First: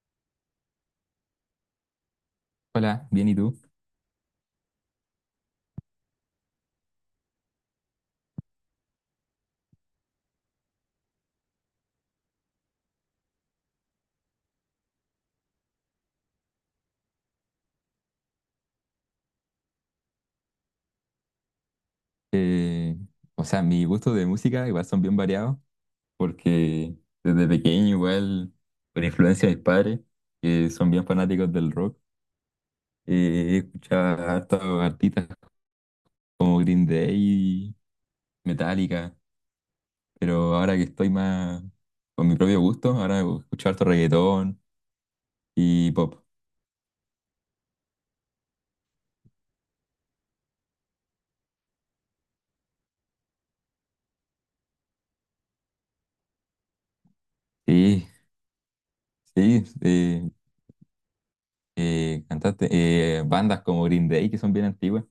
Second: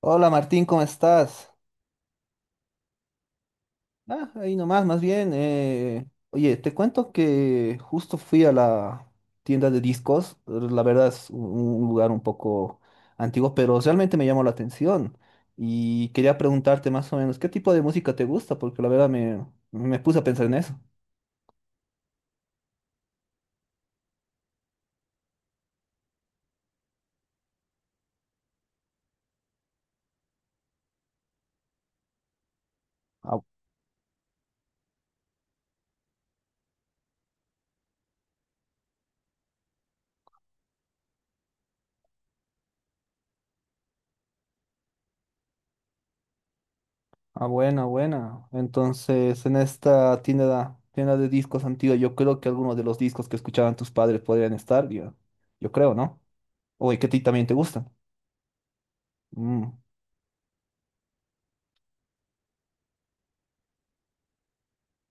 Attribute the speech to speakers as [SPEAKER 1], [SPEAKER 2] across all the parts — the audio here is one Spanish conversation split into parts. [SPEAKER 1] Hola, Martín, ¿cómo estás?
[SPEAKER 2] Hola, bien, ¿y tú?
[SPEAKER 1] Ah, ahí nomás, más bien. Oye, te cuento que justo fui a la tienda de discos. La verdad es un lugar un poco antiguo, pero realmente me llamó la atención. Y quería preguntarte más o menos, ¿qué tipo de música te gusta? Porque la verdad me puse a pensar en eso.
[SPEAKER 2] Eh, o sea, mis gustos de música igual son bien variados, porque desde pequeño igual, por influencia de mis padres, que son bien fanáticos del rock,
[SPEAKER 1] Ah,
[SPEAKER 2] escuchaba hartos artistas como Green Day, Metallica, pero ahora que estoy más con mi propio gusto, ahora escucho harto reggaetón y pop.
[SPEAKER 1] ah, buena, buena. Entonces, en esta tienda de discos antigua, yo creo que algunos de los discos que escuchaban tus padres podrían estar, yo creo, ¿no? Oye, que a ti también te gustan.
[SPEAKER 2] Sí, sí,
[SPEAKER 1] Mm.
[SPEAKER 2] cantaste, bandas como Green Day que son bien antiguas.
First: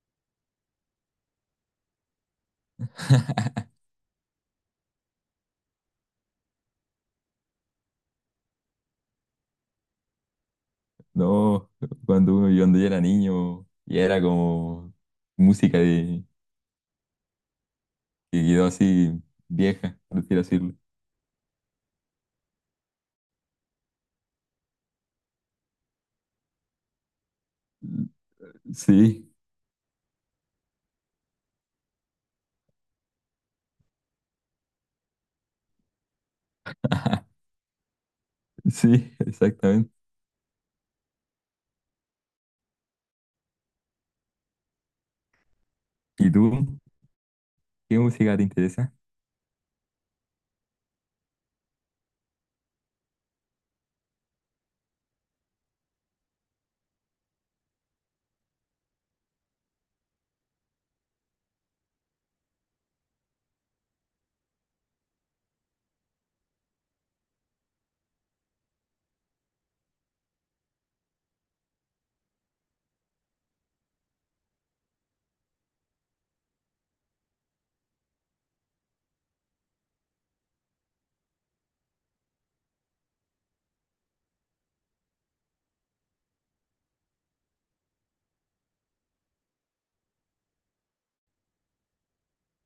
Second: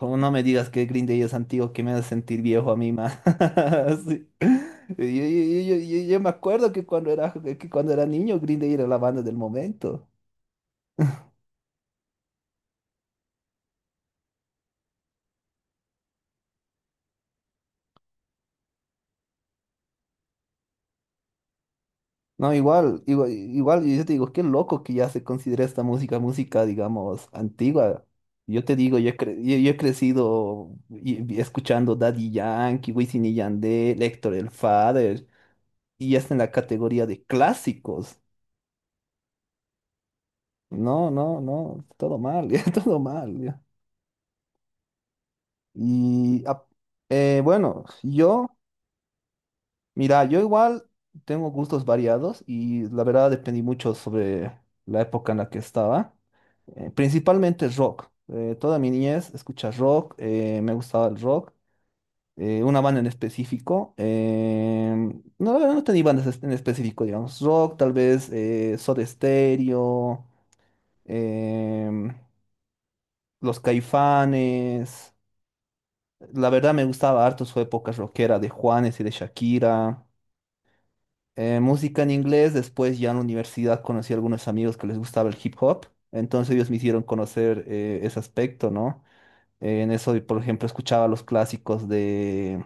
[SPEAKER 1] Oh, no me digas que Green Day es antiguo, que me hace sentir viejo a mí más. Sí. Yo me acuerdo que que cuando era niño, Green Day era la banda del momento.
[SPEAKER 2] No, cuando uno, yo cuando yo era niño y era como música de, que quedó así vieja, por así decirlo.
[SPEAKER 1] No, igual, igual, igual, yo te digo, qué loco que ya se considera esta música, digamos, antigua. Yo te digo,
[SPEAKER 2] Sí,
[SPEAKER 1] yo he crecido y escuchando Daddy Yankee, Wisin y Yandel, Héctor el Father, y ya está en la categoría de clásicos.
[SPEAKER 2] sí, exactamente.
[SPEAKER 1] No, no, no, todo mal, ya, todo mal, ya.
[SPEAKER 2] ¿Y
[SPEAKER 1] Y ap-
[SPEAKER 2] tú?
[SPEAKER 1] bueno,
[SPEAKER 2] ¿Qué música te
[SPEAKER 1] yo,
[SPEAKER 2] interesa?
[SPEAKER 1] mira, yo igual tengo gustos variados y la verdad dependí mucho sobre la época en la que estaba. Principalmente rock. Toda mi niñez escucha rock, me gustaba el rock. Una banda en específico. No, la verdad no tenía en específico, digamos. Rock, tal vez Soda Stereo, em, Los Caifanes. La verdad me gustaba harto su época rockera de Juanes y de Shakira. Música en inglés, después ya en la universidad conocí a algunos amigos que les gustaba el hip hop, entonces ellos me hicieron conocer ese aspecto, ¿no? En eso, por ejemplo, escuchaba los clásicos de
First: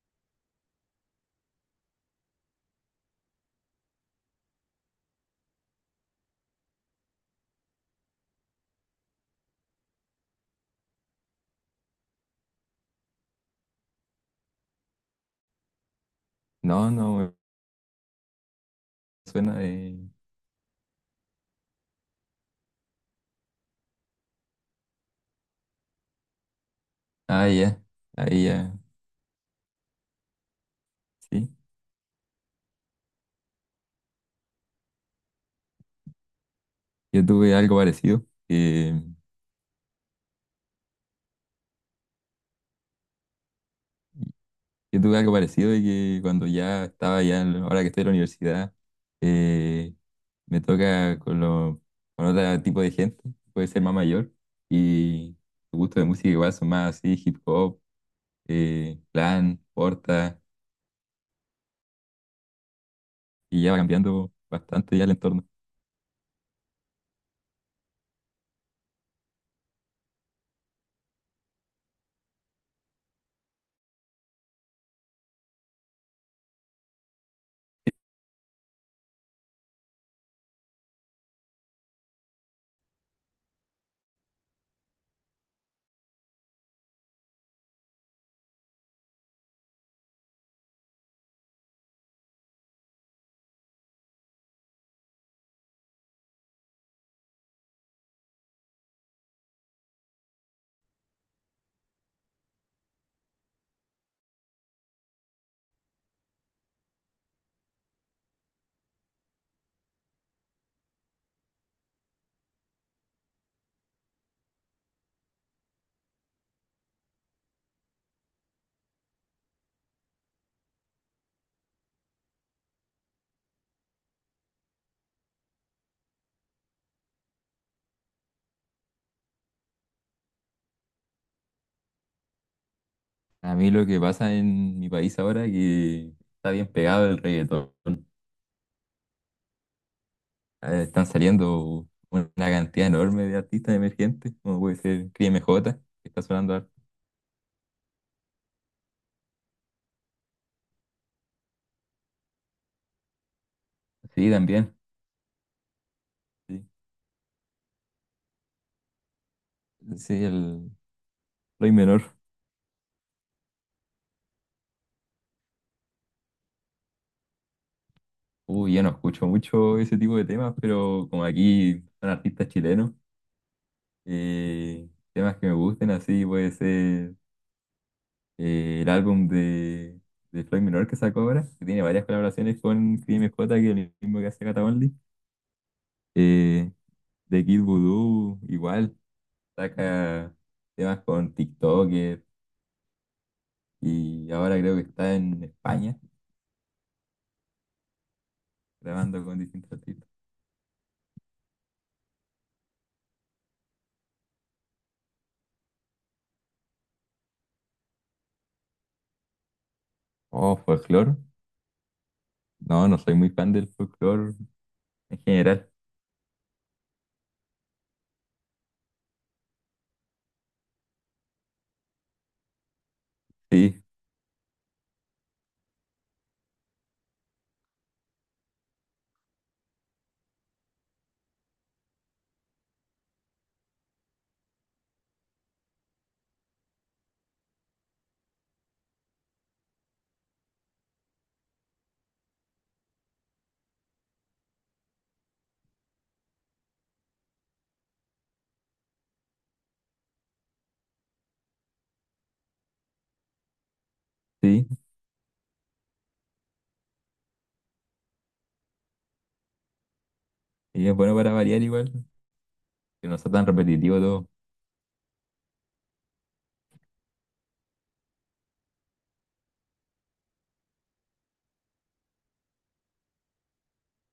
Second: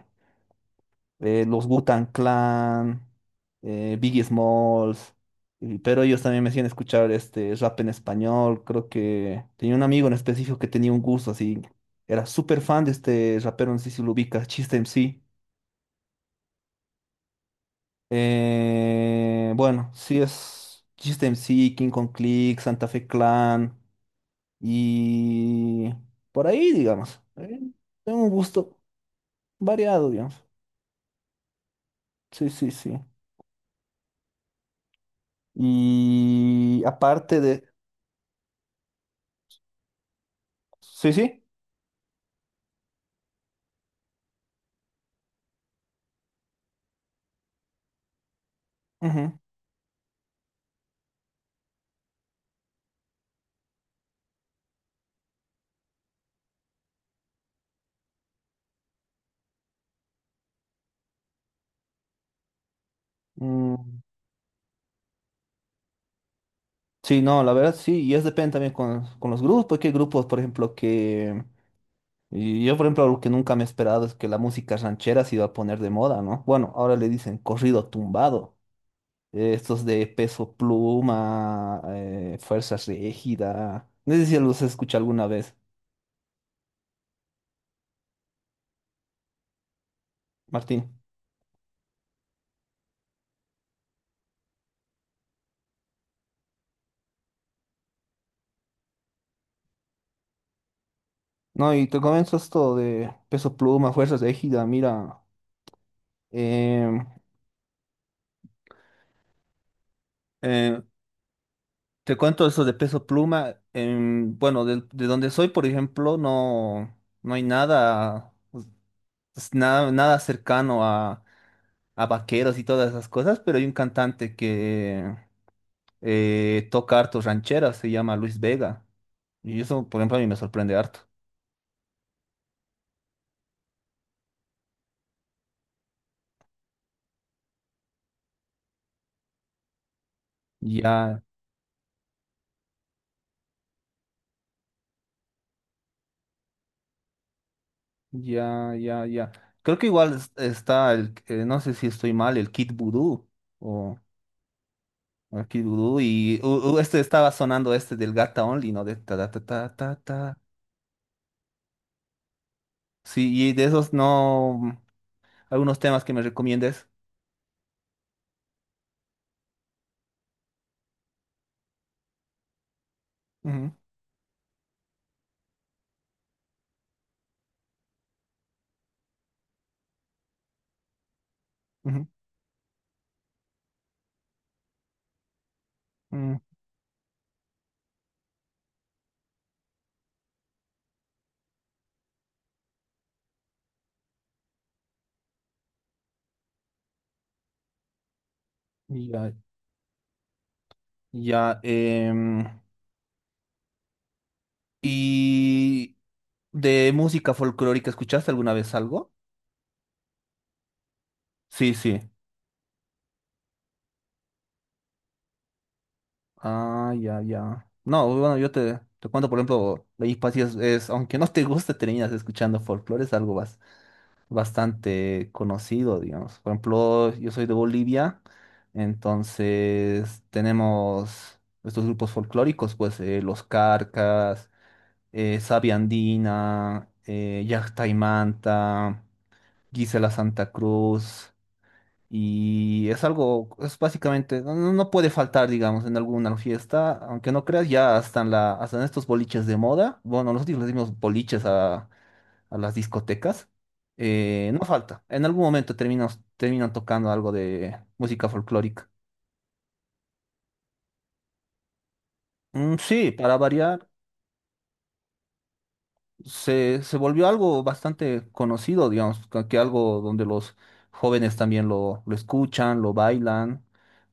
[SPEAKER 1] los Wu-Tang Clan, Biggie Smalls, pero ellos también me hacían escuchar este rap en español. Creo que tenía un amigo en específico que tenía un gusto así, era súper fan de este rapero, no sé si lo ubicas, Chiste MC.
[SPEAKER 2] No, no, me suena
[SPEAKER 1] Bueno,
[SPEAKER 2] de...
[SPEAKER 1] sí es System C, King Kong Click, Santa Fe Clan y por ahí, digamos.
[SPEAKER 2] Ah, ya,
[SPEAKER 1] Tengo un
[SPEAKER 2] ahí ya,
[SPEAKER 1] gusto variado, digamos.
[SPEAKER 2] sí.
[SPEAKER 1] Sí, sí, sí. Y
[SPEAKER 2] Yo
[SPEAKER 1] aparte
[SPEAKER 2] tuve
[SPEAKER 1] de...
[SPEAKER 2] algo parecido.
[SPEAKER 1] Sí, sí.
[SPEAKER 2] Yo tuve algo parecido de que cuando ya estaba ya, ahora que estoy en la universidad,
[SPEAKER 1] Ujú,
[SPEAKER 2] eh, me toca con, con otro tipo de gente, puede ser más mayor, y los gustos de música igual son más así, hip hop, clan, porta, y ya va
[SPEAKER 1] mm,
[SPEAKER 2] cambiando bastante ya el entorno.
[SPEAKER 1] sí, no, la verdad sí. Y es depende también con los grupos. Que hay grupos, por ejemplo, que... y yo, por ejemplo, algo que nunca me he esperado es que la música ranchera se iba a poner de moda, ¿no? Bueno, ahora le dicen corrido tumbado. Estos de peso pluma, fuerza rígida. No sé si los escuché alguna vez, Martín. No, y te comento esto de peso pluma, fuerza rígida. Mira, em, eh, te cuento eso de peso pluma. Bueno, de donde soy, por ejemplo, no, no hay nada, pues, pues, nada, nada cercano a vaqueros y todas esas cosas, pero hay un cantante que toca hartos rancheras, se llama Luis Vega. Y eso, por ejemplo, a mí me sorprende harto.
[SPEAKER 2] A mí lo que pasa en mi país ahora es que está bien pegado el reggaetón. Están
[SPEAKER 1] Ya,
[SPEAKER 2] saliendo una cantidad enorme de artistas emergentes, como puede ser CrisMJ que está sonando harto.
[SPEAKER 1] ya, ya, ya. Creo que igual está no sé si estoy mal, el Kid Voodoo o,
[SPEAKER 2] Sí, también.
[SPEAKER 1] o el Kid Voodoo
[SPEAKER 2] Sí,
[SPEAKER 1] este estaba sonando este del Gata Only, ¿no? De ta ta ta ta ta.
[SPEAKER 2] sí
[SPEAKER 1] Ta.
[SPEAKER 2] el Floyd Menor.
[SPEAKER 1] Sí, y de esos no, algunos temas que me recomiendes.
[SPEAKER 2] Uy, ya no escucho mucho ese tipo de temas, pero como aquí son artistas chilenos,
[SPEAKER 1] Ujú,
[SPEAKER 2] eh, temas que me gusten, así puede ser el álbum de Floyd Menor que sacó ahora, que tiene varias
[SPEAKER 1] ujú,
[SPEAKER 2] colaboraciones con Crim J, que es el mismo que hace Cata.
[SPEAKER 1] mm,
[SPEAKER 2] Eh, de Kid Voodoo, igual, saca temas con TikToker y ahora creo que está en España grabando
[SPEAKER 1] ya,
[SPEAKER 2] con distintos artistas.
[SPEAKER 1] ya. Y de música folclórica, ¿escuchaste alguna vez algo?
[SPEAKER 2] Oh, folclore.
[SPEAKER 1] Sí, sí.
[SPEAKER 2] No, no soy muy fan del folclore en general.
[SPEAKER 1] Ah, ya, ya. No, bueno, yo te cuento, por ejemplo, Ley y aunque no te guste, terminas escuchando folclore, es algo
[SPEAKER 2] Sí,
[SPEAKER 1] bastante conocido, digamos. Por ejemplo, yo soy de Bolivia, entonces tenemos estos grupos folclóricos, pues Los Carcas, Sabia Andina, Llacta y Manta, Gisela Santa Cruz. Y es algo, es básicamente, no, no puede faltar, digamos, en alguna fiesta, aunque no creas, ya hasta en hasta en estos boliches de moda, bueno, nosotros le dimos boliches a las discotecas, no
[SPEAKER 2] sí.
[SPEAKER 1] falta, en algún momento terminan tocando algo de música folclórica.
[SPEAKER 2] Y es bueno para variar igual,
[SPEAKER 1] Mm,
[SPEAKER 2] que
[SPEAKER 1] sí,
[SPEAKER 2] no sea
[SPEAKER 1] para
[SPEAKER 2] tan
[SPEAKER 1] variar,
[SPEAKER 2] repetitivo todo.
[SPEAKER 1] se volvió algo bastante conocido, digamos, que algo donde los jóvenes también lo escuchan, lo bailan,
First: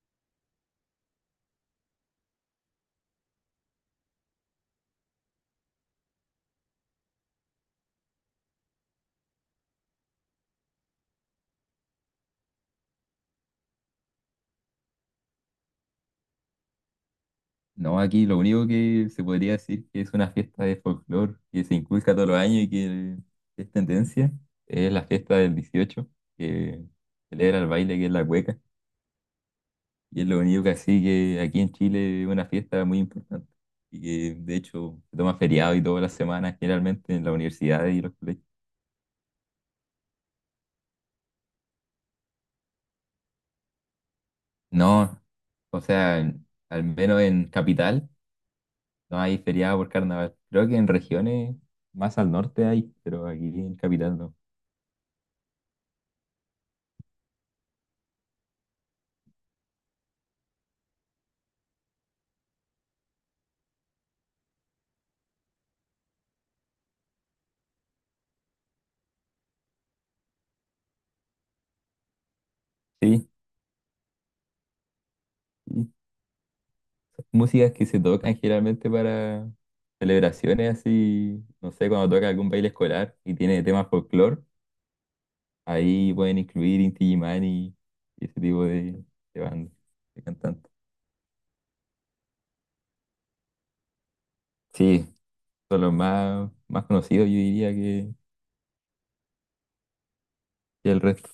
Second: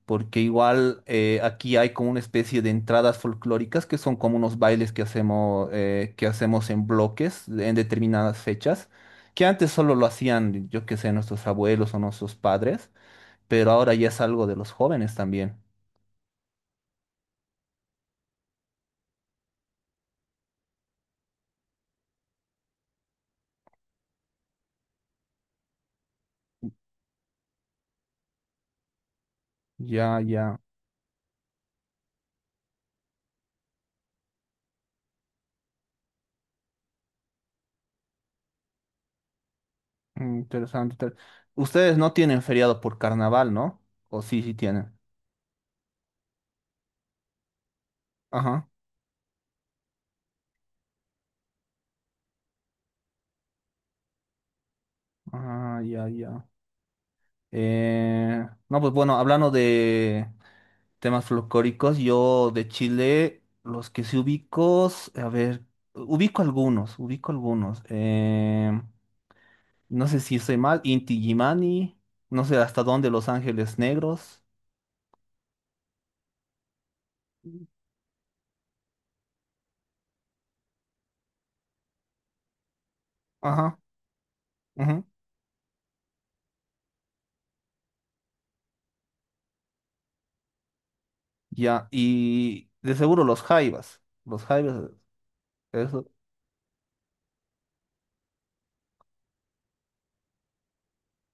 [SPEAKER 1] porque igual aquí hay como una especie de entradas folclóricas que son como unos bailes que hacemos en bloques en determinadas fechas, que antes solo lo hacían, yo qué sé, nuestros abuelos o nuestros padres, pero ahora ya es algo de los jóvenes también.
[SPEAKER 2] No, aquí lo único que se podría decir que es una fiesta de folclore que se inculca todos los años y que es tendencia, es la fiesta del 18 que celebra el baile que es la cueca.
[SPEAKER 1] Ya,
[SPEAKER 2] Y es lo
[SPEAKER 1] ya,
[SPEAKER 2] único que así que aquí en Chile es una fiesta muy importante. Y que de hecho se toma feriado y todas las semanas generalmente en las universidades y los colegios.
[SPEAKER 1] mm, Ustedes no tienen feriado por carnaval, ¿no? O sí, sí tienen.
[SPEAKER 2] No, o sea, al menos en Capital.
[SPEAKER 1] Ajá.
[SPEAKER 2] No hay feriado por carnaval. Creo que en regiones más al norte hay, pero aquí en capital no.
[SPEAKER 1] Ah, ya, ya. No, pues bueno, hablando de temas folclóricos, yo de Chile, los que sí ubico, a ver, ubico algunos, ubico algunos. No sé si estoy mal, Inti Gimani, no sé hasta dónde
[SPEAKER 2] Sí,
[SPEAKER 1] Los Ángeles Negros.
[SPEAKER 2] sí. Músicas que se tocan generalmente para celebraciones así, no sé, cuando toca algún baile escolar y tiene
[SPEAKER 1] Ajá,
[SPEAKER 2] temas folclore,
[SPEAKER 1] ujú,
[SPEAKER 2] ahí pueden incluir Inti Illimani y ese tipo de bandas, de cantantes.
[SPEAKER 1] ya, y de seguro los Jaivas,
[SPEAKER 2] Sí, son los
[SPEAKER 1] eso.
[SPEAKER 2] más, más conocidos, yo diría, que el resto.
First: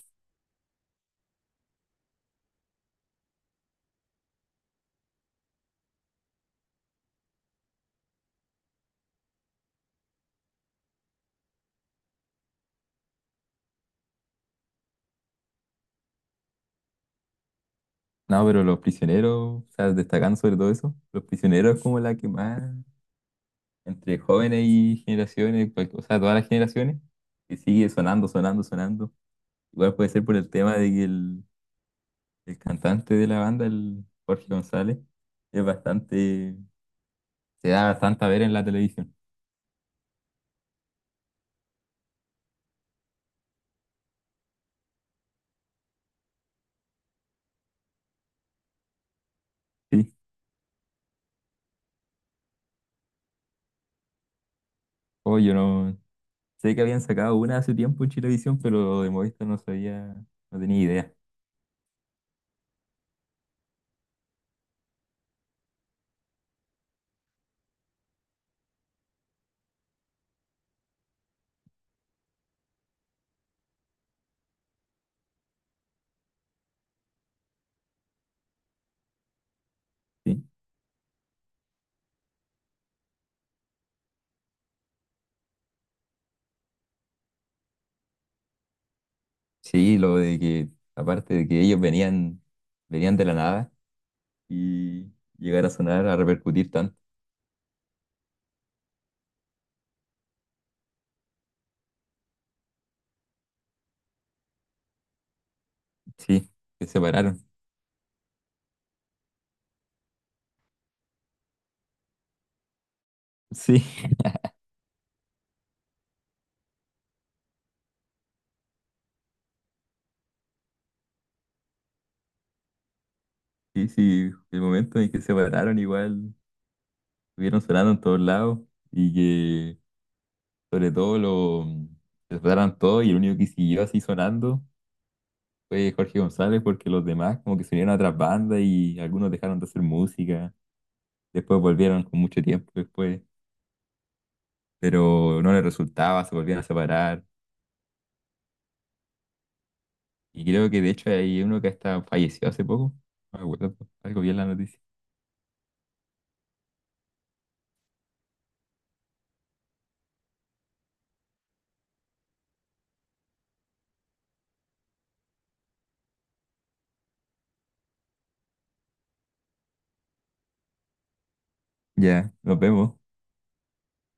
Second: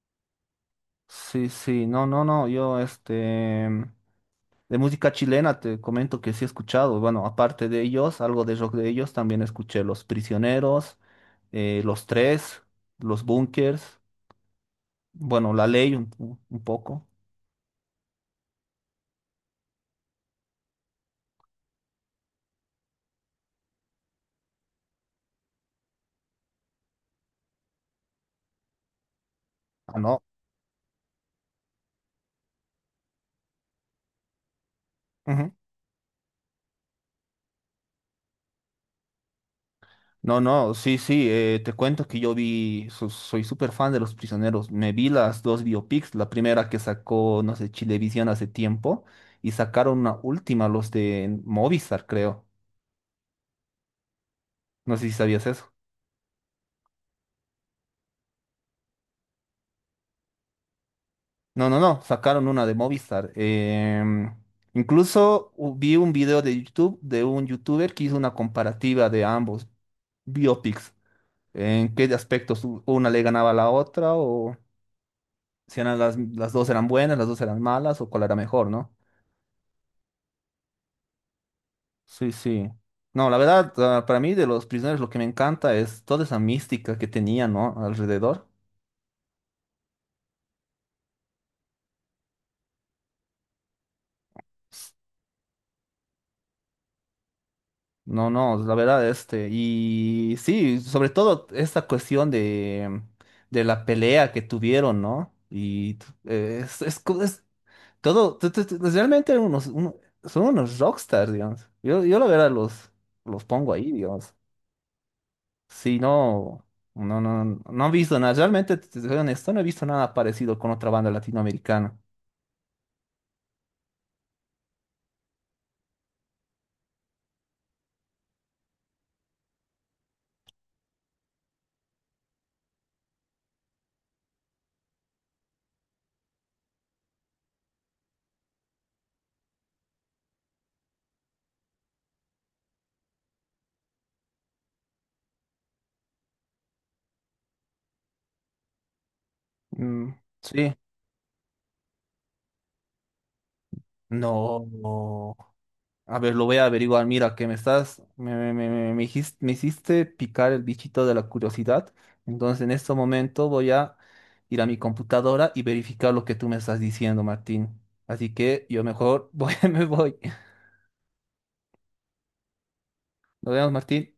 [SPEAKER 1] Sí, sí, no, no, no, yo este... De música chilena te comento que sí he escuchado, bueno, aparte de ellos, algo de rock de ellos, también escuché Los Prisioneros, Los Tres, Los Bunkers, bueno, La Ley un poco.
[SPEAKER 2] No, pero los prisioneros, o sea, destacando sobre todo eso, los prisioneros es como la que más entre jóvenes y generaciones, pues, o sea, todas las generaciones, que sigue sonando, sonando, sonando. Igual
[SPEAKER 1] Ah,
[SPEAKER 2] puede
[SPEAKER 1] no.
[SPEAKER 2] ser por el tema de que el cantante de la banda, el Jorge González,
[SPEAKER 1] Ujú.
[SPEAKER 2] es bastante, se da bastante a ver en la televisión.
[SPEAKER 1] No, no, sí, sí, te cuento que yo vi, soy súper fan de Los Prisioneros, me vi las dos biopics, la primera que sacó, no sé, Chilevisión hace tiempo, y sacaron
[SPEAKER 2] Sí,
[SPEAKER 1] una última, los de Movistar, creo. No sé si
[SPEAKER 2] oh,
[SPEAKER 1] sabías
[SPEAKER 2] yo
[SPEAKER 1] eso.
[SPEAKER 2] no sé que habían sacado una hace tiempo en Chilevisión, pero de Movistar no sabía, no tenía idea.
[SPEAKER 1] No, no, no, sacaron una de Movistar. Incluso vi un video de YouTube de un youtuber que hizo una comparativa de ambos biopics, en qué aspectos una le ganaba a la otra, o si eran las dos eran buenas, las dos eran malas, o cuál era mejor, ¿no?
[SPEAKER 2] Sí,
[SPEAKER 1] Sí, sí. No, la verdad, ah, para mí de Los Prisioneros lo que me encanta es toda esa mística que tenía, ¿no? Alrededor.
[SPEAKER 2] sí, lo de que, aparte de que ellos venían, venían de la nada y llegar a sonar, a repercutir tanto.
[SPEAKER 1] No, no, la verdad, este, y sí, sobre todo esta cuestión de la pelea que tuvieron, ¿no?
[SPEAKER 2] Sí, se
[SPEAKER 1] Es
[SPEAKER 2] separaron.
[SPEAKER 1] todo, pues, realmente son unos rockstars, digamos. Yo la verdad los pongo
[SPEAKER 2] Sí.
[SPEAKER 1] ahí, digamos. Sí, no, no, no, no he visto nada, realmente, te soy honesto, no he visto nada parecido con otra banda latinoamericana.
[SPEAKER 2] Sí, sí, el momento en que se pararon igual, estuvieron sonando en todos lados y que sobre todo se pararon todos y el único que siguió así sonando fue Jorge González porque los demás como que se unieron a otras bandas y algunos dejaron de hacer música, después volvieron con mucho tiempo después, pero no les resultaba, se volvían a separar
[SPEAKER 1] Mm,
[SPEAKER 2] y creo
[SPEAKER 1] sí,
[SPEAKER 2] que de hecho hay uno que hasta falleció hace poco, no me acuerdo, algo bien la noticia.
[SPEAKER 1] no. A ver, lo voy a averiguar. Mira, que me estás, me hiciste picar el bichito de la curiosidad. Entonces, en este momento voy a ir a mi computadora y verificar lo que tú me estás diciendo, Martín. Así que yo mejor voy, me voy.
[SPEAKER 2] Ya, nos vemos.
[SPEAKER 1] Nos vemos, Martín.